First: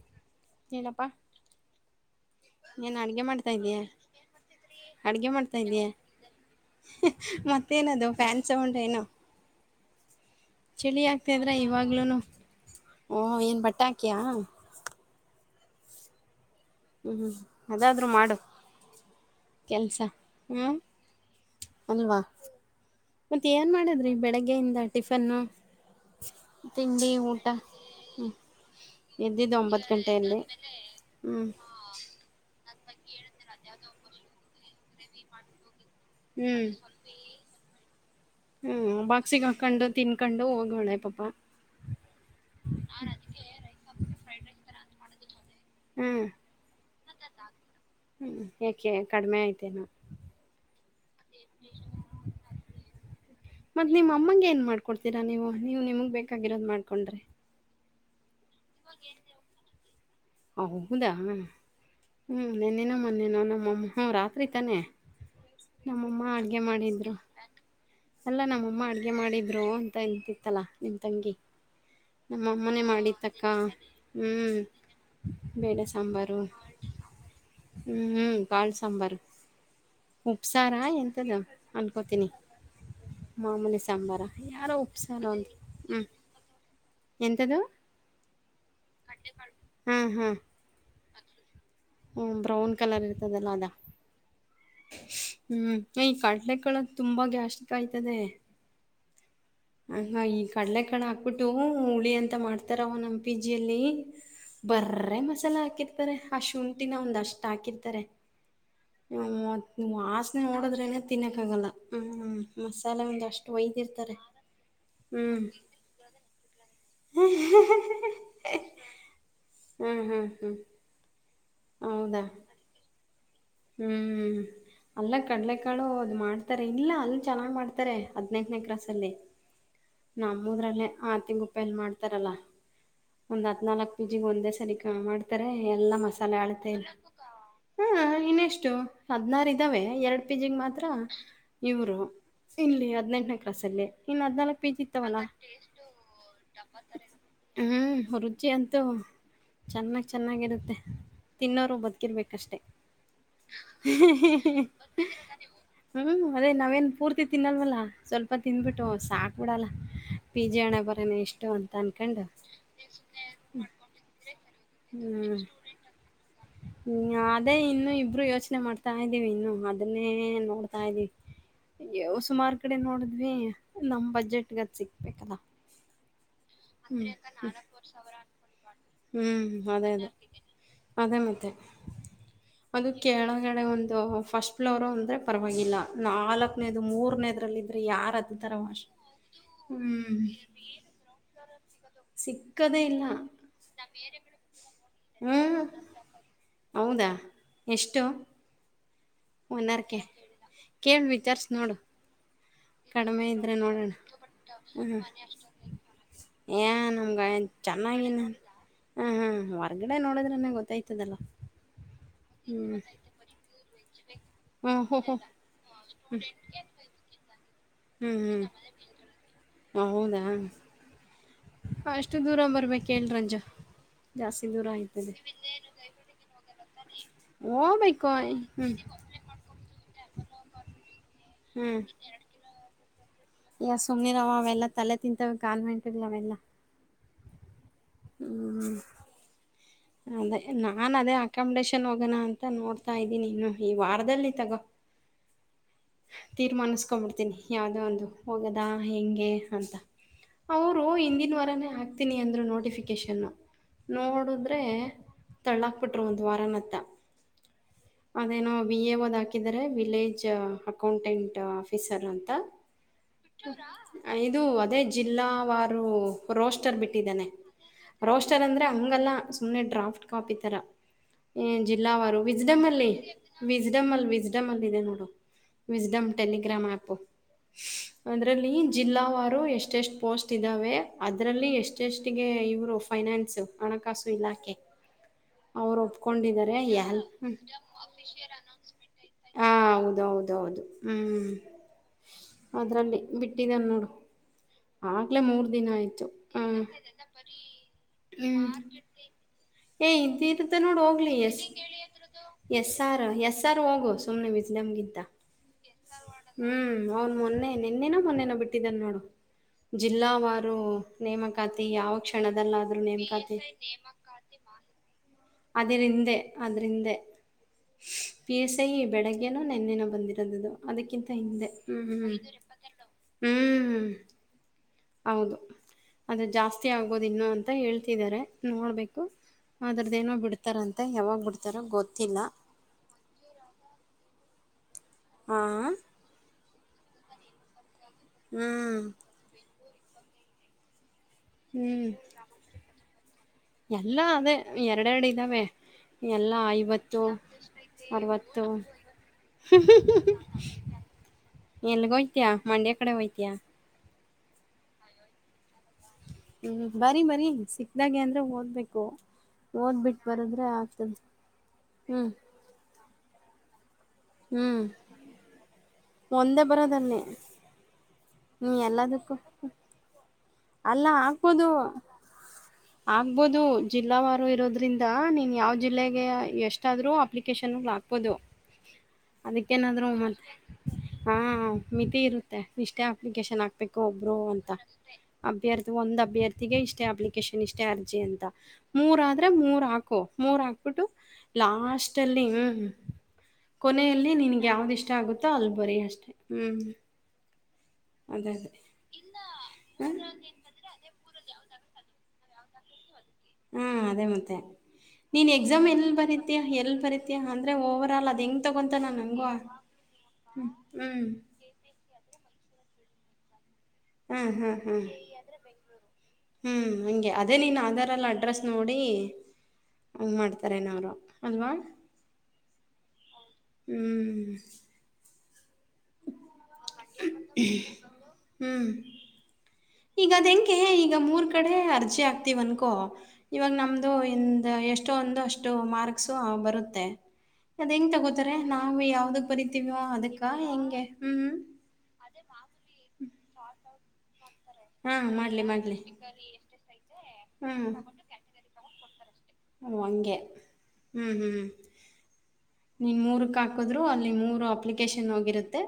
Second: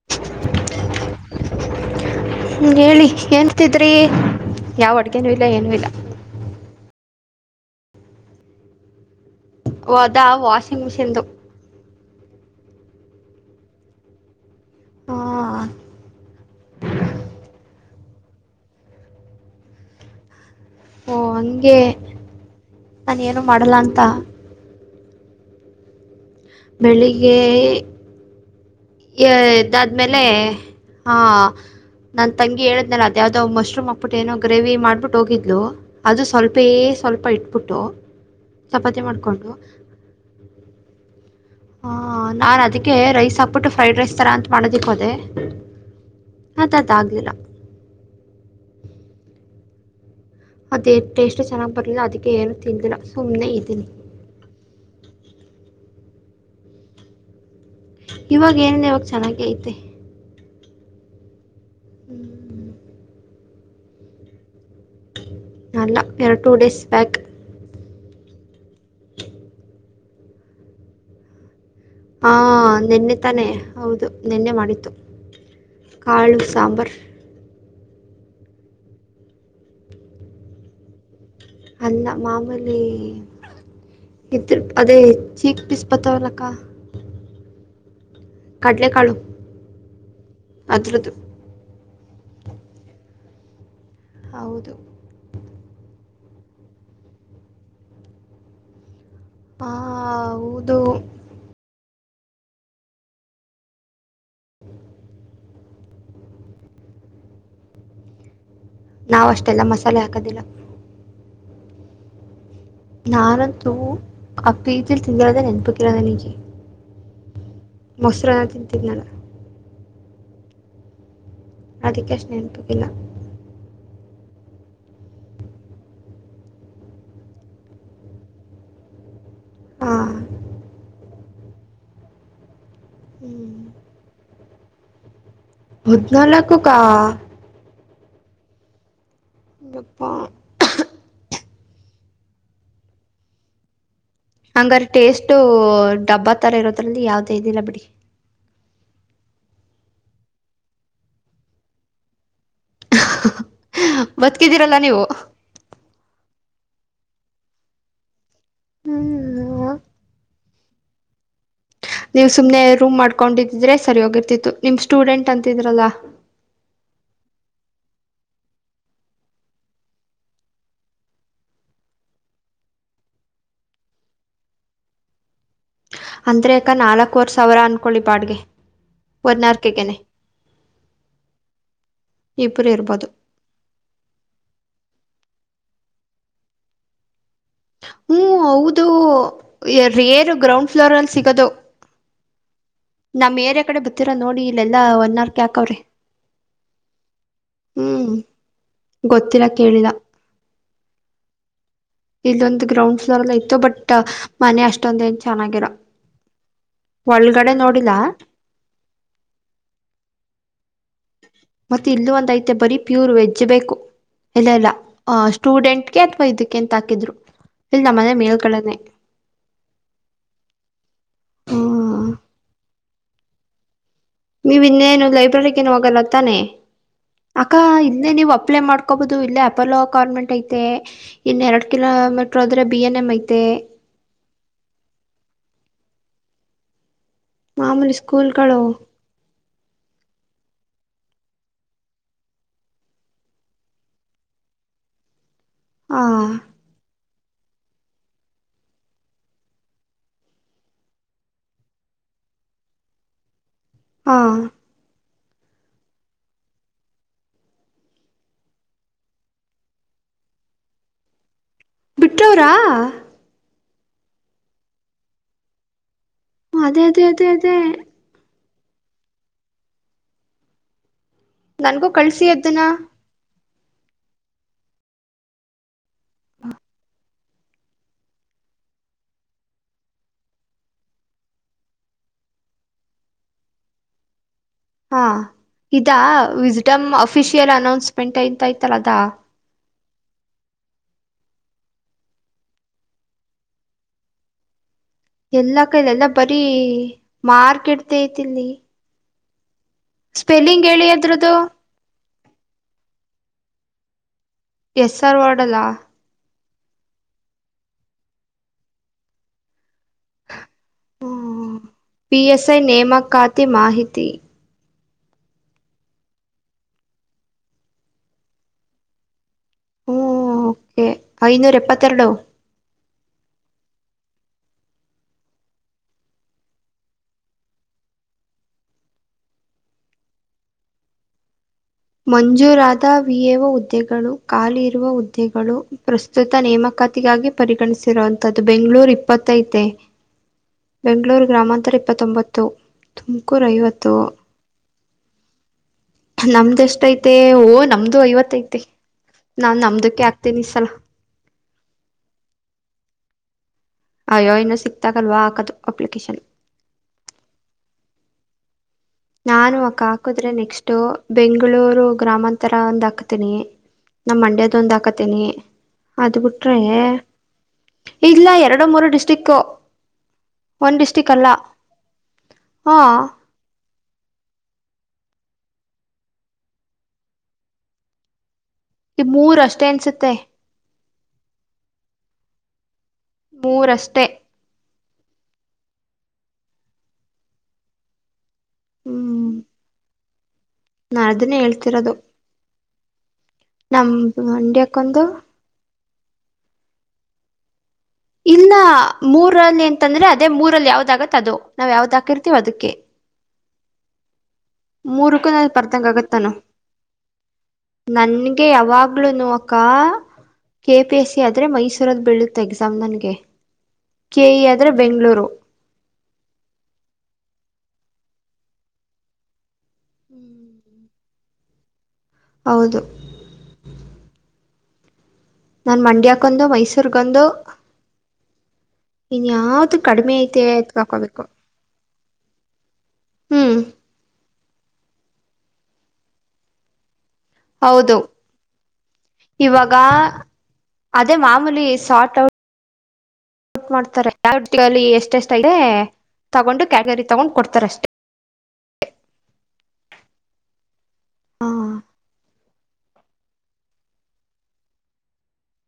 [inaudible] ಹೇಳ್ಳಪ್ಪ. ಹ್ಮ್, ಏನ್ ಹೇಳಿ ಅಡ್ಗೆ ಮಾಡ್ತಾ ಇದೀಯಾ ಏನ್ತಿದ್ರಿ ಯಾವ ಅಡ್ಗೆ ಅಡ್ಗೆನೂ ಇಲ್ಲ ಮಾಡ್ತಾ ಏನೂ ಇದಿಯಾ. ಇಲ್ಲ ಮತ್ತೇನದು ಫ್ಯಾನ್ ಸೌಂಡ್ ಏನೊ. ಓ ಅದಾ ವಾಷಿಂಗ್ ಮಿಷಿನ್ನಂದು. ಆಗ್ತಿದ್ರ ಇವಾಗ್ಲೂನು ಓಹ ಏನ್ ಬಟ್ಟಾಕಿಯ. ಹಾ [inaudible] ಹ್ಮ್ ಹ ಅದಾದ್ರು ಮಾಡು ಕೆಲ್ಸ. ಹ್ಮ್ ಓ ಹಂಗೆ ಅಲ್ವಾ, ನಾನು ಏನು ಮತ್ತೆ ಏನ್ ಮಾಡಲ್ಲ ಅಂತ ಮಾಡಿದ್ರಿ ಬೆಳಗ್ಗೆಯಿಂದ ಟಿಫನ್ನು. ತಿಂಡಿ ಬೆಳಿಗ್ಗೆ, ಊಟ ಹ್ಮ್ ಎ ಎದ್ದಿದ್ದು ಒಂಬತ್ತು ಎದಾದ್ಮೇಲೆ ಗಂಟೆಯಲ್ಲಿ ಹಾಂ, ಹ್ಮ್ ನನ್ನ ತಂಗಿ ಹೇಳಿದ್ನ ಅದ ಯಾವದೋ ಮಶ್ರೂಮಕ್ಬಿಟ್ಟು ಏನೊ ಗೇವಿ ಮಾಡ್ಬಿಟ್ಟ ಹೋಗಿದ್ಲು. ಅದು ಸ್ವಲ್ಪೇ ಹ್ಮ್ ಸ್ವಲ್ಪ ಇಟ್ಬಿಟ್ಟು, ಹ್ಮ್ ಚಪಾತಿ ಬಾಕ್ಸಿಗೆ ಮಾಡಿಕೊಂಡು, ಹಾಕೊಂಡು ತಿನ್ಕೊಂಡು ಹೋಗೋಳೆ ಪಪಾ. ಹಾ ನಾನು ಅದಕ್ಕೆ ರೈಸ್ ಹಾಕ್ಬಿಟ್ಟು ಫ್ರೈಡ್ ರೈಸ್ ಥರ ಅಂತ ಮಾಡೋದಕ್ಕೆ ಹೋದೆ. ಹ್ಮ್ ಮತ್ ಅದ್ ಆಗ್ಲಿಲ್ಲ. ಹ್ಮ್ ಯಾಕೆ ಕಡಿಮೆ ಆಯ್ತೇನೋ. ಅದೇ ಟೇಸ್ಟ್ ಚೆನ್ನಾಗಿ ಬರಲಿಲ್ಲ ಅದಕ್ಕೆ ಏನು ತಿದಿಲ್ಲ ಸುಮ್ಮನೆ ಇದ್ದೀನಿ. ಮತ್ ನಿಮ್ ಅಮ್ಮಂಗೆ ಏನ್ ಮಾಡ್ಕೊಡ್ತೀರಾ ನೀವು ನೀವ್ ನಿಮಗ್ ಬೇಕಾಗಿರೋದು ಮಾಡ್ಕೊಂಡ್ರೆ. ಇವಾಗ ಏನಿಲ್ಲ ಇವಾಗ ಚೆನ್ನಾಗೆ ಐತೆ. ಹೌದಾ ಹ್ಮ್ ನೆನ್ನೆನೊ ಮೊನ್ನೆನೊ ನಮ್ಮಮ್ಮ ರಾತ್ರಿ ತಾನೆ. ಅಲ್ಲ ನಮ್ಮಮ್ಮ ಎರಡು ಟೂ ಅಡ್ಗೆ ಡೇಸ್ ಮಾಡಿದ್ರು. ಬ್ಯಾಕ್ ಅಲ್ಲಾ ನಮ್ಮಮ್ಮ ಅಡ್ಗೆ ಮಾಡಿದ್ರು ಅಂತ ಅಂತಿತಲ್ಲ ನಿಮ್ಮ ತಂಗಿ. ಹಾ ನಮ್ಮ್ಮನೆ ಮಾಡಿ ನಿನ್ನೆ ತಕ್ಕ ತಾನೇ ಹಾ ಹೌದು ನಿನ್ನೆ ಹ್ಮ್ ಮಾಡಿತ್ತು ಬೇಳೆ ಕಾಳು ಸಾಂಬಾರು, ಸಾಂಬಾರ್ ಹ್ಮ್ ಹ್ಮ್ ಕಾಳ್ ಸಾಂಬಾರು ಉಪ್ಸಾರಾ ಎಂತದು. ಅಲ್ಲ ಅನ್ಕೋತೀನಿ ಮಾಮೂಲಿ. ಮಾಮೂಲಿ ಸಾಂಬಾರ ಯಾರೋ ಅದೇ ಚಿಕ್ ಪಿಸ್ ಬತಾವಲಕ್ಕ. ಎಂಥಾ ದು. ಕಟ್ಲೆ ಕಾಳು ಹಾ ಹಾ ಅದ್ರುದು. ಹ್ಮ ಬ್ರೌನ್ ಕಲರ್ ಇರ್ತದಲ್ಲ ಅದ. ಹೌದು ಹ್ಮ್ ಈ ಕಾಡ್ಲೆ ಕಳಕ್ ತುಂಬಾ ಗ್ಯಾಸ್ಟಿಕ್ ಆಯ್ತದೆ. ಆ, ಹಂಗ ಈ ಹೌದು ಕಡ್ಲೆ ಕಾಳ್ ಹಾಕ್ಬಿಟ್ಟು ಹುಳಿ ಅಂತ ಮಾಡ್ತಾರವ ನಮ್ ಪಿ ಜಿ ಯಲ್ಲಿ. ಬರ್ರೆ ಮಸಾಲ ಹಾಕಿರ್ತಾರೆ ಆ ಶುಂಠಿನ ಒಂದಷ್ಟ್ ಹಾಕಿರ್ತಾರೆ. ಹು ನಾವು ಅಷ್ಟೆಲ್ಲ ಮತ್ ಮಸಾಲೆ ಹಾಕೋದಿಲ್ಲ ವಾಸ್ನೆ ನೋಡುದ್ರೆ. ತಿನ್ನೋಕ್ಕಾಗಲ್ಲ ಹ್ಮ ಮಸಾಲೆ ಒಂದುಷ್ಟು ನಾನಂತೂ ಒಯ್ದ ಇರ್ತಾರೆ. ಆ ಪಿಜಿಲ್ ತಿಂದಿರೋದೆ ನೆನ್ಪಿಗಿಲ್ಲ ನನಿಗೆ. ಹಾ ಹಾ ಮೊಸ್ರ ಹಾಕಿತ್ ತಿನ್ನಲ್ಲ ಹ್ಮ್ ಹ್ಮ್ ಹ್ಮ್ ಅದಿಕ್ಕೆ ಹೌದಾ ಅಷ್ಟ್ ನೆನ್ಪಿಗಿಲ್ಲ. ಹ್ಮ್ ಅಲ್ಲ ಕಡ್ಲೆ ಕಾಳು ಅದು ಮಾಡ್ತಾರೆ ಇಲ್ಲ ಅಲ್ಲಿ ಚೆನ್ನಾಗ್ ಮಾಡ್ತಾರೆ ಹದ್ನೆಂಟನೆ ಕ್ರಾಸಲ್ಲಿ. ಹಾಂ ನಮ್ಮದ್ರಲ್ಲೇ ಆರ್ತಿಂಗುಪ್ಪೆಲ್ ಮಾಡ್ತಾರಲ್ಲ ಹ್ಞೂ ಒಂದ್ ಹದಿನಾಲ್ಕು ಪಿಜಿ ಒಂದೇ ಸರಿ ಮಾಡ್ತಾರೆ ಎಲ್ಲಾ ಮಸಾಲೆ ಹದಿನಾಲ್ಕು ಅಳತೆ. ಕಾ ಹಾ ಇನ್ನೆಷ್ಟು ಹದ್ನಾರ್ ಇದ್ದಾವೆ ಯಪ್ಪಾ ಎರಡ್ ಪಿ ಜಿ ಗ್ ಮಾತ್ರ. ಇವ್ರು ಇಲ್ಲಿ ಹದ್ನೆಂಟನೇ ಕ್ರಾಸಲ್ಲಿ. ಇನ್ನು ಅದ್ನಾಲಾಕ್ ಪೀಜ ಹಂಗಾರೆ ಇರ್ತವಲ್ಲ ಟೇಸ್ಟು ಡಬ್ಬಾ ತರ ಇರೋದ್ರಲ್ಲಿ ಯಾವ್ದೇ ಇದಿಲ್ಲ ಬಿಡಿ ಹ್ಮ್ ರುಚಿ ಅಂತೂ. ಚೆನ್ನಾಗ್ ಚೆನ್ನಾಗಿರುತ್ತೆ ತಿನ್ನೋರು ಬದ್ಕಿರ್ಬೇಕಷ್ಟೆ. ಹಾ ಬದುಕಿದ್ದೀರಲ್ಲ ನೀವು ಹಾ ಅದೇ ನಾವೇನ್ ಪೂರ್ತಿ ತಿನ್ನಲ್ವಲ್ಲ ಸ್ವಲ್ ಪ ತಿಂದ್ಬಿಟ್ಟು ಸಾಕ್ಬಿಡಲ್ಲ ಹ್ಮ್ ಪಿ ಜಿ ಹಣೆಬರನೆ ಇಷ್ಟು. ನೀವ್ ಸುಮ್ನೆ ರೂಮ್ ಮಾಡ್ಕೊಂಡಿದ್ದಿದ್ರೆ ಸರಿಯೋಗಿರ್ತಿತ್ತು ನಿಮ್ ಸ್ಟೂಡೆಂಟ್ ಅಂತಿದ್ರಲ್ಲಾ. ಹ್ಮ ಅದೇ ಇನ್ನು ಇ ಇಬ್ರು ಯೋಚ್ನೆ ಮಾಡ್ತಾ ಇದ್ದೀವಿ ಇನ್ನು ಅದುನ್ನೇ ನೋಡ್ತಾ ಇದೀವಿ. ಯೊ ಸುಮಾರ್ ಕಡೆ ನೋಡಿದ್ವಿ ನಮ್ ಬಜೆಟ್ಗದ ಸಿಕ್ಬೇಕಲ್ಲಾ. ಅಂದ್ರ ಅಕ್ಕ ನಾಲ್ಕವರ್ ಸಾವ್ರ ಅಂದ್ಕೊಳ್ಳಿ ಬಾಡ್ಗೆ. ಹ್ಮ್ ಅದೇ ಅದೇ ಅದೇ ಮತ್ತೆ ಇಬ್ಬರು ಅದಿಕ್ಕೆ. ಇರ್ಬೋದು ಕೆಳಗಡೆ ಒಂದು ಫಸ್ಟ್ ಫ್ಲೋರ್ ಅಂದ್ರೆ ಪರವಾಗಿಲ್ಲ ನಾಲ್ಕನೇದು ಮೂರನೇದ್ರಲ್ಲಿ. ಯಾರ ಹ್ಞೂ ಅತುರ ಹೌದು [unintelligible] ಹ್ಮ್ ರೇರು ಗ್ರೌಂಡ್ ಫ್ಲೋರ್ ಅಲ್ಲಿ ಸಿಗೋದು ಸಿಕ್ಕದೇ ಇಲ್ಲ. ತಿರ ನೋಡ್ ಇಲ್ಲಲ್ಲಾ ಒನ್ ವರ್ ಹ್ಮ್ ಕ್ಯಾಕವ್ರೆ ಹೌದಾ ಹ್ಮ್. ಗೊತ್ತಿಲ್ಲ ಕೇಳಿಲ್ಲ ಓನರ್ಕೆ ಕೇಳ್ ವಿಚಾರ್ಸ್ ನೋಡು. ಇಲ್ಲೊಂದು ಗ್ರೌಂಡ್ ಫ್ಲೋರ್ ಕಡಿಮೆ ಇದ್ರೆ ಇತ್ತು ನೋಡೋಣ ಬಟ್ ಮನೆ ಅಷ್ಟೊಂದ ಹ್ಮ್. ಏನ್ ಚೆನ್ನಾಗಿರ. ಏ ನಮ್ಗೆನ್ ಚೆನ್ನಾಗಿನ. ಹಾ ಹಾ ಹೊರ್ಗಡೆ ನೋಡಿದ್ರನೆ ಗೊತ್ತಾಯ್ತದಲ್ಲಾ. ಮತ್ತೆ ಇಲ್ಲ ಒಂದು ಐತೆ ಬರೀ ಪ್ಯೂರ್ ವೆಜ್ ಬೇಕು. ಇಲ್ಲ ಇಲ್ಲ ಹ್ಮ ಹೋ ಹೋ ಅ ಸ್ಟೂಡೆಂಟ್ಗೆ ಅಥವಾ ಇದುಕ್ಕೆ ಅಂತ ಹಾಕಿದ್ರು. ಇಲ್ ನಮ್ಮನೆ ಹ್ಮ್ ಹ್ಮ್ ಮೇಲ್ಗಡೆನೆ. ಹ ಹೌದಾ ಹ್ಮ್ ಅಷ್ಟು ದೂರ ಬರ್ಬೇಕ ಎಲ್ ರಂಜ ಜಾಸ್ತಿ ನೀವ್ ದೂರ ಇನ್ನೇನು ಆಯ್ತದೆ ಲೈಬ್ರರಿಗೇನು ಹೋಗಲ್ಲ ತಾನೆ ಅಕ್ಕ ಹೋಗ್ಬೇಕು ಇನ್ನೇ ನೀವು ಅಪ್ಲೈ ಹ್ಮ್ ಮಾಡ್ಕೋಬಹದು ಇದು ಇಲ್ಲಿ ಅಪೋಲೋ ಕಾನ್ವೆಂಟ್ ಐತೆ ಇನ್ ಎರಡ್ ಹ್ಮ್ ಕಿಲೋಮೀಟ್ರ ಆದದ್ರೆ ಬಿ ಎನ್ ಎಂ ಐತೆ ಸುಮ್ಮರವ ಅವೆಲ್ಲಾ ತಲೆ ತಿಂತಾವ ಕಾವೆಂಟ್ ಇಲ್ಲ ಅವೆಲ್ಲ ಮಾಮೂಲಿ ಸ್ಕೂಲ್ಗಳು ಹ್ಮ್ ಅದೇ ನಾನ್ ಅದೇ ಅಕಾಮಿಡೇಶನ್ ಹೋಗೋಣ ಅಂತ ನೋಡ್ತಾ ಇದ್ದೀನಿ ಇನ್ನು ಈ ವಾರದಲ್ಲಿ ತಗೋ ಹಾ ತೀರ್ಮಾನಿಸಕೊಬಿಡ್ತೀನಿ ಯಾವ್ದೋ ಒಂದು ಹೋಗದ ಹೆಂಗೆ ಅಂತ ಅವರು ಹಿಂದಿನ ವಾರಾನೇ ಹಾಕ್ತೀನಿ ಅಂದ್ರು ನೋಟಿಫಿಕೇಶನ್ ಹಾ ನೋಡಿದ್ರೆ ತಳ್ಳಾಕ್ಬಿಟ್ರು ಒಂದು ವಾರ ನತ್ತ ಅದೇನೋ ಬಿ ಎ ಒದ್ ಹಾಕಿದರೆ ವಿಲೇಜ್ ಹ ಅಕೌಂಟೆಂಟ್ ಆಫೀಸರ್ ಅಂತ ಬಿಟ್ಟವ್ರಾ ಇದು ಅದೇ ಜಿಲ್ಲಾವಾರು ರೋಸ್ಟರ್ ಅದೇ ಅದೇ ಬಿಟ್ಟಿದ್ದಾನೆ ಅದೇ ಅದೇ ರೋಸ್ಟರ್ ಅಂದ್ರೆ ಹಂಗಲ್ಲ ಸುಮ್ಮ್ನೆ ಡ್ರಾಫ್ಟ್ ಕಾಪಿ ತರ ಏ ನನ್ಗೂ ಜಿಲ್ಲಾವಾರು ಕಳ್ಸಿ ವಿಜ್ಡಮ್ ಅದನ್ನ ಅಲ್ಲಿ ವಿಜ್ಡಮ್ ಅಲ್ಲಿ ವಿಜ್ಡಮ್ ಅಲ್ಲಿ ಇದೆ ನೋಡು ವಿಸಡಮ್ ಟಲಿಗ್ರಾಮ್ ಆ್ಯಪ್ ಅದ್ರಲ್ಲಿ ಜಿಲ್ಲಾವಾರು ಎಷ್ಟ ಎಷ್ಟ್ ಪೋಸ್ಟ್ ಇದ್ದಾವೆ ಅದ್ರಲ್ಲಿ ಎಷ್ಟ ಜೆಸ್ಗೆ ಇವರು ಫೈನಾನ್ಸ್ ಹಣಕಾಸು ಇಲಾಖೆ ಹಾ ಅವರು ಇದಾ ಒಪ್ಕೊಂಡಿದ್ದಾರೆ ವಿಸ್ಡಮ್ ಅಫಿಷಿಯಲ್ ಅನೌನ್ಸ್ಮೆಂಟ್ ಅಂತ ಐತಲ್ಲ ಅದಾ ಹಾ ಹೌದೌದು ಅ ಹೌದು ಹ್ಮ್ ಅದ್ರಲ್ಲಿ ಬಿಟ್ಟಿದ್ದನೆ ನೋಡು ಆಗಲೇ ಮೂರು ಎಲ್ಲಾ ದಿನ ಕೈಲ್ಲ ಆಯಿತು ಎಲ್ಲ ಬರಿ ಮಾರ್ಕೆಟ್ ಹ್ಮ ಏ ಇದ ಇತ್ತ ಸ್ಪೆಲ್ಲಿಂಗ್ ನೋಡ್ ಹೇಳಿ ಹೋಗ್ಲಿ ಅದ್ರದ್ದು ಎಸ್ ಆರ್ ಎಸ್ ಆರ್ ಹೋಗು ಸುಮ್ನೆ ಮ ಎಸ್ ಆರ್ ವಾರ್ಡಲ್ಲಾ ಹ್ಮ್ ಅವ್ನ್ ಮೊನ್ನೆ ನಿನ್ನೆನ ಮೊನ್ನೆನ ಬಿಟ್ಟಿದ್ದನ್ ನೋಡು ಜಿಲ್ಲಾವಾರು ಹ್ಮ ನೇಮಕಾತಿ ಯಾವ ಪಿ ಎಸ್ ಐ ಕ್ಷಣದಲ್ಲಾದ್ರು ನೇಮಕಾತಿ ನಾ ಮಾಹಿತಿ ಅದರಿದೆ ಅದ್ರಿಂದೆ ಪಸಹ ಬೆಳಗ್ಗೆ ಏನೋ ನೆನ್ನೆನ ಹ್ಮ್ ಬಂದಿರೋದದು ಓಕೆ ಅದಕ್ಕಿಂತ ಐನೂರ ಹಿಂದೆಮ ಎಪ್ಪತ್ತೆರಡು ಹ್ಮ್ ಹೌದು ಅದು ಜಾಸ್ತಿ ಆಗೋದ ಇನ್ನು ಅಂತ ಹೇಳ್ತಿದ್ದಾರೆ ನೋಡ್ಬೇಕು ಅದ್ರದ್ದ ಏನೋ ಬಿಡ್ತಾರ ಅಂತೆ ಯಾವಾಗ್ ಬಿಡ್ತಾರ ಗೊತ್ತ ಮಂಜೂರಾದ ವಿಯವ ಹುದ್ದೆಗಳು ಖಾಲಿ ಇರುವ ಹಾ ಹುದ್ದೆಗಳು ಪ್ರಸ್ತ ಸತ ನೇಮಕಾತಿಗಾಗಿ ಪರಿಗಣಿಸಿರುವಂತಥದ್ದು ಹ್ಮ್ ಬೆಂಗಳೂರು ಇಪ್ಪತ್ತೈತೆ ಬೆಂಗಳೂರು ಗ್ರಾಮಾಂತರ ಹ್ಮ್ ಇಪ್ಪತ್ತೊಂಬತ್ತು ತುಮಕೂರು ಐವತ್ತು ಎಲ್ಲಾ ಅದೇ ಎರಡೆರಡು ಇದ್ದಾವೆ ಎಲ್ಲ ಐವತ್ತು ನಮ್ದೆಷ್ಟೈತೆ ಓ ನಮ್ದು ಅರರುವತ್ತು ಐವತ್ತೈತೆ ನಾನ್ ನಮ್ದಕ್ಕೆ ಹಾಕ್ತೀನಿ ಈ ಸಲ ಎಲ್ಗ ಹಯ್ತಯ ಮಂಡ್ಯ ಕಡೆ ಹೋಯ್ತಯಾ ಅಯ್ಯೋ ಇನೋ ಸಿಕ್ತಾಗಲ್ವಾ ಹಾಕದು ಅಪ್ಲಿಕೇಶನ್ ಹಞ ಬರರಿ ಬರರಿ ಸಿಕ್ಕದಾಗೆ ಅಂದರೆೆ ಓದಬೇಕು ನಾನು ಅಕ್ಕ ಹಾಕಿದ್ರೆ ನೆಕ್ಸ್ಟು ಬೆಂಗಳೂರು ಹ್ಮ್ ಗ್ರಾಮಾಂತರ ಒಂದು ಹಾಕ್ತೀನಿ ನಮ್ಮ್ ಮಂಡ್ಯದೊಂದ್ ಹಾಕತೇನಿ ಒಂದೆ ಬರೋದನ್ನೇ ಇಲ್ಲ ನೀ್ಮ ಎರಡು ಮೂರು ಎಲ್ಲದಕ್ಕೂ ಡಿಸ್ಟಿಕ್ಕು ಒಂದ್ ಅಲ್ಲ ಡಿಸ್ಟಿಕ್ ಆಗ್ಬೋದು ಹಾ ಆಗ್ಬೋದು ಜಿಲ್ಲಾವಾರು ಇರೋದ್ರಿಂದ ನೀನ್ ಯಾವ ಜಿಲ್ಲೆಗೆ ಎಷ್ಟಾದ್ರೂ ಅಪ್ಲಿಕೇಶನ್ ಗಳು ಹಾಕ್ಬೋದು ಈ ಮೂರ್ ಅಷ್ಟೇ ಅದಕ್ಕೇನಾದ್ ಅನ್ಸುತ್ತೆ ಮತ್ರ ಹಾ ಮಿತಿ ಇರುತ್ತೆ ಇಷ್ಟೇ ಅಪ್ಲಿಕೇಶನ್ ಹಾಕ್ಬೇಕು ಮೂರಷ್ಟೇ ಒಬ್ರು ಅಂತ. ಅಭ್ಯರ್ಥಿ ಒಂದ್ ಅಭ್ಯರ್ಥಿಗೆ ಇಷ್ಟೇ ಅಪ್ಲಿಕೇಶನ್ ಇಷ್ಟೇ ಅರ್ಜಿ ಅಂತ. ಮೂರ ಆದ್ರೆ ಹ್ಮ್ ಮೂರ್ ಹಾಕು ಮೂರ್ ಹಾಕ್ಬಿಟ್ಟು ನಾನ್ ಅದನ್ನೇ ಹೇಳ್ತಿರೋದು ಲಾಸ್ಟಲಿ. ಹ್ಮ್ ನಮ್ ಕೊನೆಯಲ್ಲಿ ನಿನ್ಗೆ ಯಾವ್ದ್ ಇಷ್ಟ ಮಂಡ್ಯಕ್ಕೊಂದು ಆಗುತ್ತೋ ಅದನ ಬರಿ ಅಷ್ಟೇ ಹ್ಮ್ ಅದೇ ಅದೇ ಇಲ್ಲಾ ಮೂರಲ್ಲಿ ಅಂತಂದ್ರೆ ಅದೇ ಮೂರಲ್ಲಿ ಯಾವ್ದ ಆಗತ್ತ ಅದು ನಾವ್ ಯಾವ್ದ್ ಹಾಕಿರ್ತಿವ ಅದಕ್ಕೆ ಹಾ ಅದೇ ಮತ್ತೆ. ಮೂರಕ್ಕೂ ನೀನ್ ನನ್ ಎಕ್ಸಾಮ್ ಎಲ್ ಬರ್ದಂಗ ಆಗತ್ತಾನು ಬರತಿಯಾ ಎಲ್ ಬರತಿಯಾ ಅಂದ್ರೆ ಓವರ್ ಆಲ್ ಅದ ಹೆಂಗ್ ನನ್ಗೆ ತಗೊಂತ ನಾನ್ ಯಾವಾಗ್ಲೂನು ಹಂಗುವ ಅಕ್ಕ ಹ್ಮ ಕೆ ಪಿ ಹ್ಮ್ ಎಸ್ ಸಿ ಆದ್ರೆ ಮೈಸೂರಲ್ಲಿ ಬಿಳುತ್ತೆ ಎಕ್ಸಾಮ್ ನನಗೆ ಹಾ ಕೆ ಇ ಹಾ ಆದ್ರೆ ಹಾ ಬೆಂಗಳೂರು ಬೆಂಗಳೂರು ಹ್ಞೂ ಹಂಗೆ ಅದೇ ನೀನು ಆಧಾರ ಎಲ್ಲ ಅಡ್ರೆಸ್ ನೋಡಿ ಹಂಗೆ ಮಾಡ್ತಾರೆನವರು ಅಲ್ವಾ ಹೌದು ಹ್ಮ್ ನಾನ್ ಮಂಡ್ಯಕ್ಕೊಂದು ಮೈಸೂರ್ಗೊಂದು ಹ್ಮ್ ಇನ್ಯಾವ್ದ ಈಗ ಅದ್ ಹೆಂಗೆ ಈಗ ಮೂರ್ ಕಡೆ ಅರ್ಜಿ ಆಗ್ತಿವ್ ಅನ್ಕೋ ಇವಾಗ ಹ್ಮ್ ನಮ್ದ ಇದು ಇಂದು ಎಷ್ಟೋ ಒಂದು ಅಷ್ಟು ಮಾರ್ಕ್ಸು ಬರುತ್ತೆ. ಅದ ಹೆಂಗ್ ಹೌದು ತಗೋತಾರೆ ನಾವು ಯಾವ್ದಕ್ ಬರಿತೀವ ಇವಾಗ ಅದಕ್ಕ ಹೆಂಗೆ ಅದೇ ಹ್ಮ್ ಮಾಮೂಲಿ ಸಾರ್ಟ್ ಔಟ್ ಮಾಡ್ತಾರೆ ಕ್ಯಾಟವಲ್ಲಿ ಹಾ ಎಷ್ಟ ಎಷ್ಟ ಮಾಡ್ಲಿ ಇದೆ ಮಾಡ್ಲಿ ತಗೊಂಡು ಕ್ಯಾಟಗರಿ ತಗೊಂಡ್ ಕೊಡ್ತಾರೆ ಅಷ್ಟೇ. ಹ್ಮ ಹಂಗೆ ಹ್ಮ್ ಹ್ಮ್್ಮ ಹ ನಿಮ್ಮ ಮೂರಕ್ಕೆ ಹಾಕಿದ್ರು ಅಲ್ಲಿ ಮೂರು ಅಪ್ಲಿಕೇಶನ್ ಹೋಗಿರುತ್ತೆ.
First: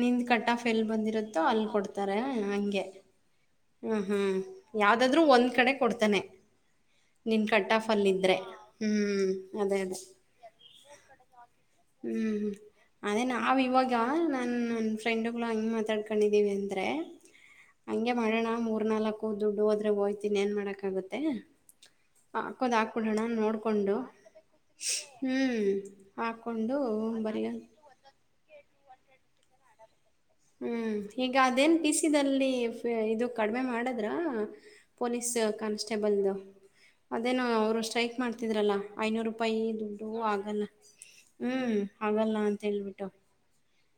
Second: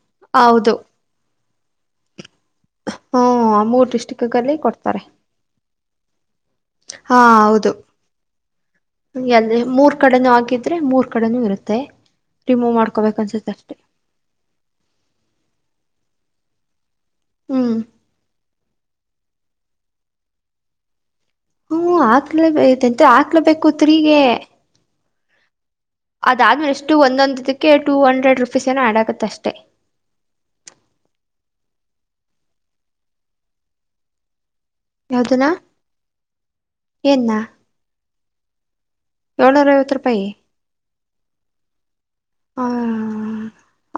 ನಿಂದು ಕಟ್ಟಾಫ್ ಹೌದು ಎಲ್ಲಿ ಬಂದಿರುತ್ತೋ ಅಲ್ಲಿ ಕೊಡ್ತಾರೆ ಹಂಗೆ ಹ್ಮ ಮೂರ್ ಹ್ಮ್ ಹ್ಮ್ ಡಿಸ್ಟಿಕ್ಲ್ಲಿ ಕೊಡ್ತಾರೆ ಯಾವ್ದಾದ್ರರು ಒಂದ್ ಕಡೆ ಕೊಡ್ತಾನೆ. ಹಾ ನಿನ್ ಹೌದು ಕಟ್ ಆಫ್ ಅಲ್ಲಿ ಇದ್ರೆ ಹ್ಮ್ ಅಲ್ಲಿ ಅದೇ ಮೂರ್ ಅದೇ ಕಡೆನೂ ಆಗಿದ್ರೆ ಮೂರ್ ಕಡೆನೂ ಇರುತ್ತೆ. ರಿಮೂವ್ ಮಾಡ್ಕೋಬೇಕು ಅನ್ಸುತ್ತ ಅಷ್ಟೇ. ಈಗ ನಾನ್ ನನ್ ಫ್ರೆಂಡ್ಗಳು ಹಂಗ ಮಾತಾಡ್ಕೊಂಡಿದ್ದೀವಿ ಅಂದ್ರೆ. ಹ್ಮ್ ಹಂಗೆ ಮಾಡೋಣ ಮೂರ್ ನಾಲ್ಕು ದುಡ್ಡು ಹೋದ್ರೆ ಹೋಯ್ತೀನಿ ಏನ್ ಮಾಡಕಾಗುತ್ತೆ. ಹ್ಮ ಹಾಕ್ಲೇಬೇಕತತ ಹಾಕ್ಲೇಬೇಕು ನೋಡ್ಕೊಂಡು ತ್ರಿಗೆ ಹ್ಮ್ ಅದಾದ್ಮೇಲೆ ಹಾಕೊಂಡು ಎಷ್ಟು ಒಂದೊಂದ ಬರಿಯ ಇದಕ್ಕೆ two hundred rupees no add ಆಗುತ್ತೆ ಅಷ್ಟೆ. ಹ್ಮ್ ಈಗ ಅದೇನ್ ಫಿಸಿದಲ್ಲಿ ಇದು ಕಡಿಮೆ ಮಾಡದ್ರ ಪೊಲೀಸ್ ಯಾವ್ದನ ಕಾನ್ಸ್ಟೇಬಲ್ದು ಏನ್ನ ಅದೇನು ಅವರು ಸ್ಟ್ರೈಕ್ ಮಾಡ್ತಿದ್ರಲ್ಲ. ಐನೂರು ರೂಪಾಯಿ ಏಳ್ನೂರ ಐವತ್ತು ದುಡ್ಡು ರೂಪಾಯಿ ಆಗಲ್ಲ ಹ್ಞೂ ಆಗಲ್ಲ ಹ ಅಂತೇಳ್ಬಿಟ್ಟು.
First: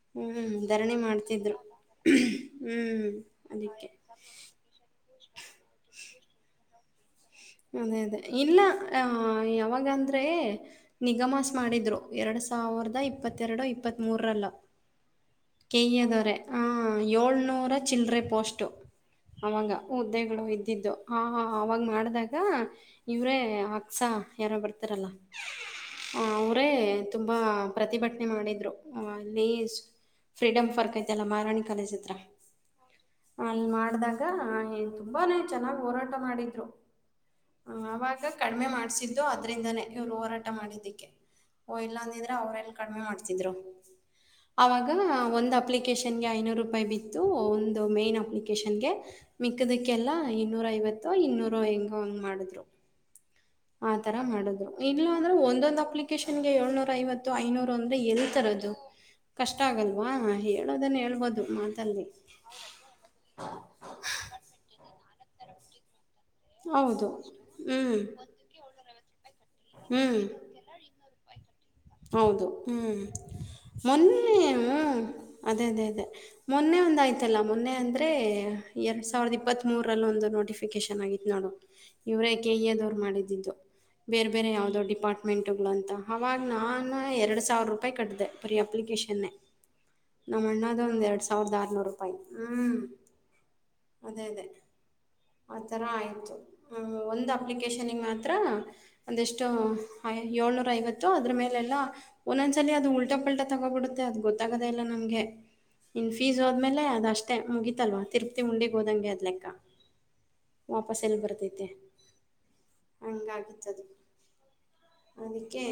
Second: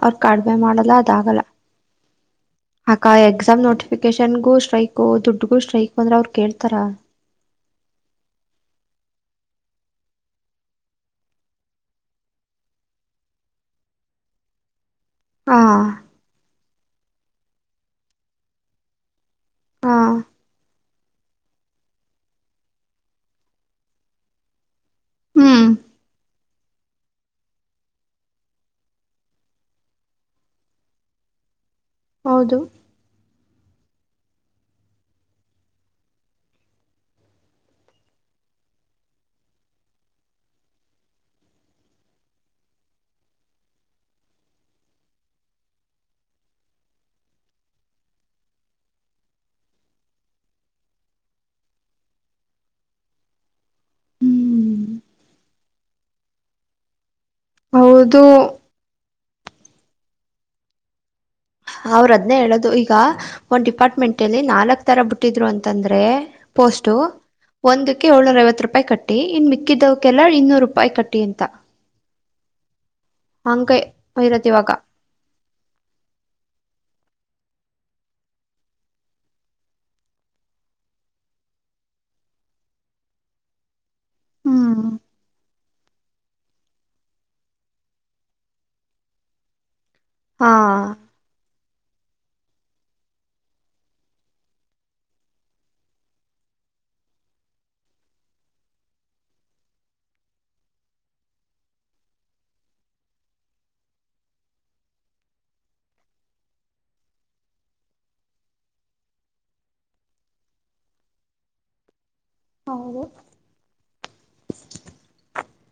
ಅವ್ರ ಕಡಿಮೆ ಮಾಡಲ್ಲ ಅದ ಆಗಲ್ಲ ಮಾಡ್ತಿದ್ರು ಅಕ ಹ್ಮ್ ಎಕ್ಸಾಮ್ ಅದಕ್ಕೆ ನೋಟಿಫಿಕ ಕೇಷನ್ಗೂ ಸ್ಟ್ರೈಕ್ ದುಡ್ಗೂ ಸ್ಟ್ರೈಕ್ ಅಂದ್ರೆ ಅವ್ರು ಕೇಳ್ತಾರ. ಅದೇ ಅದೇ ಇಲ್ಲ ಯಾವಾಗಂದರೆೆ ನಿಗಮಾಸ್ ಮಾಡಿದರು ಎರಡು ಸಾವಿರದ ಇಪ್ಪತ್ತೆರಡು ಇಪ್ಪತ್ತ್ಮೂರರಲ್ಲೊ ಹಾ ಕೆ ಎ ದವರೆ ಆ ಏಳ್ನೂರ ಚಿಲ್ಲ್ರೆ ಪೋಸ್ಟು. ಅವಾಗ ಹಾ ಹುದ್ದೆಗಳು ಇದ್ದಿದ್ದು ಆ ಹಾ ಹಾ ಅವಾಗ ಮಾಡ್ದಾಗ ಗ ಇವ್ರೇ ಆಕ್ಸಾ ಯಾರೊ ಬರ್ತಾರಲ್ಲ. ಹ್ಮ್ ಅವ್ರೇ ತುಂಬಾ ಪ್ರತಿಭಟನೆ ಮಾಡಿದ್ರು ಅಲ್ಲಿ ಸು ಫ್ರೀಡಂ ಪಾರ್ಕ್ ಐತಲ್ಲ ಮಹಾರಾಣಿ ಕಾಲೇಜ ಹತ್ರ ಹೌದು ಅ ಅಲ್ಲ ಮಾಡ್ದಾಗ ತುಂಬಾನೇ ಚೆನ್ನಾಗ್ ಹೋರಾಟ ಮಾಡಿದ್ರು. ಹ್ಮ್ ಅವಾಗ ಕಡಿಮೆ ಮಾಡ್ಸಿದ್ದು ಅದ್ರಿಂದಾನೇ ಇವ್ರು ಹೋರಾಟ ಮಾಡಿದ್ದಿಕ್ಕೆ. ಓ ಇಲ್ಲ ಅಂದಿದ್ರೆ ಅವ್ರೆಲ್ ಕಡ್ಮೆ ಮಾಡ್ತಿದ್ರು. ಅವಾಗ ಒಂದು ಅಪ್ಲಿಕೇಶನ್ಗೆ ಐನೂರು ರೂಪಾಯಿ ಬಿತ್ತು ಒನ್ ಇದು ಮೈನ್ ಅಪ್ಲಿಕೇಶನ್ಗೆ ಮಿಕ್ಕದಕ್ಕೆಲ್ಲಾ ಇನ್ನೂರ ಐವತ್ತು ಇನ್ನೂರು ಹೆಂಗೊ ಒಂದ್ ಮಾಡಿದ್ರು ಆತರ ಮಾಡುದು ಹ್ಮ್ ಇಲ್ಲ ಅಂದ್ರೆ ಒಂದೊಂದು ಅಪ್ಲಿಕೇಶನ್ ಗೆ ಏಳ್ನೂರ ಐವ ತ್ತು ಐನೂರು ಅಂದ್ರೆ ಹೌದು ಎಲ್ ತರೋದು ಕಷ್ಟ ಆಗಲ್ವಾ ಹೇಳೋದನ್ನು ಹೇಳ್ಬೋದು ಮಾಡ್ ಅವ್ರ ಅದ್ನೇ ಹೇಳೋದು ಈಗ ಒಂದ್ ಡಿಪಾರ್ಟ್ಮೆಂಟಲ್ಲಿ ನಾಲ್ಕ್ ತರ ಬಿಟ್ಟಿದ್ರು ಅಂತಂದ್ರೆ ಪೋಸ್ಟು ಹೌದು ಹ್ಮ್ ಒಂದುಕ್ಕೆ ಏಳ್ನೂರ ಐವತ್ತು ರೂಪಾಯಿ ಕಟ್ಟಿ ಇನ್ ಮಿ ಹ್ಮ್ ಮಿಕ್ಕಿದ್ದವ್ಕೆಲ್ಲ ಇನ್ನೂರು ರೂಪಾಯಿ ಕಟ್ಟಿ ಅಂತ. ಹೌದು ಹ್ಮ್ ಹಂಗೆ ಮೊನ್ನೆ ಇರೋದು ಹ್ಮ ಇವಾಗ ಅದೇ ಅದೇ ಅದೇ ಮೊನ್ನೆ ಒಂದ್ ಆಯ್ತಲ್ಲ ಮೊನ್ನೆ ಅಂದ್ರೆ ಎರಡ್ ಸಾವಿರದ ಇಪ್ಪತ್ ಮೂರಲ್ಲಿ ಒಂದು ನೋಟಿಫಿಕೇಶನ್ ಆಗಿ ನೋಡು ಇವರೇ ಕೆ ಯ್ಯ ದವ್ರು ಮಾಡಿದ್ದಿದ್ದು ಬೇರೆ ಬೇರೆ ಯಾವ್ದೋ ಹ್ಮ್ ಡಿಪಾರ್ಟ್ಮೆಂಟ್ ಗಳಂತ ಅವಾಗ್ ನಾನೇ ಎರಡ್ ಸಾವಿರ ರೂಪಾಯಿ ಕಟ್ಟಿದೆ ಬರಿ ಅಪ್ಲಿಕೇಶನ್ನೆ. ನಮ್ಮ ಹಾ ಅಣ್ಣದು ಒಂದ್ ಎರಡ್ ಸಾವಿರದ ಆರ್ನೂರು ರೂಪಾಯಿ ಹ್ಮ್ ಅದೇ ಅದೇ ಆ ಥರ ಆಯಿತು ಹ್ಮ್ ಒಂದು ಅಪ್ಲಿಕೇಶನ್ನಿಗ್ ಮಾತ್ರ ಅದೆಷ್ಟೋ ಏಳ್ನೂರ ಐವತ್ತು ಅದ್ರ ಮೇಲೆಲ್ಲ ಒಂದೊಂದ್ಸಲಿ ಅದು ಉಲ್ಟಾ ಪಲ್ಟಾ ತಗೋಬಿಡುತ್ತೆ ಅದ್ ಗೊತ್ತಾಗದೇ ಇಲ್ಲ ನಮ್ಗೆ. ಇನ್ ಫೀಸ್ ಹೋದ್ಮೇಲೆ ಅದ್ ಅಷ್ಟೇ ಮುಗಿತಲ್ವ ತಿರುಪ್ತಿ ಉಂಡಿಗ್ ಹೋದಂಗೆ ಅದ್ ಲೆಕ್ಕ. ವಾಪಸ್ ಎಲ್ ಬರ್ತೈತೆ ಹೌದು ಹಂಗಾಗಿತ್ತದು. ಅದಿಕ್ಕೆ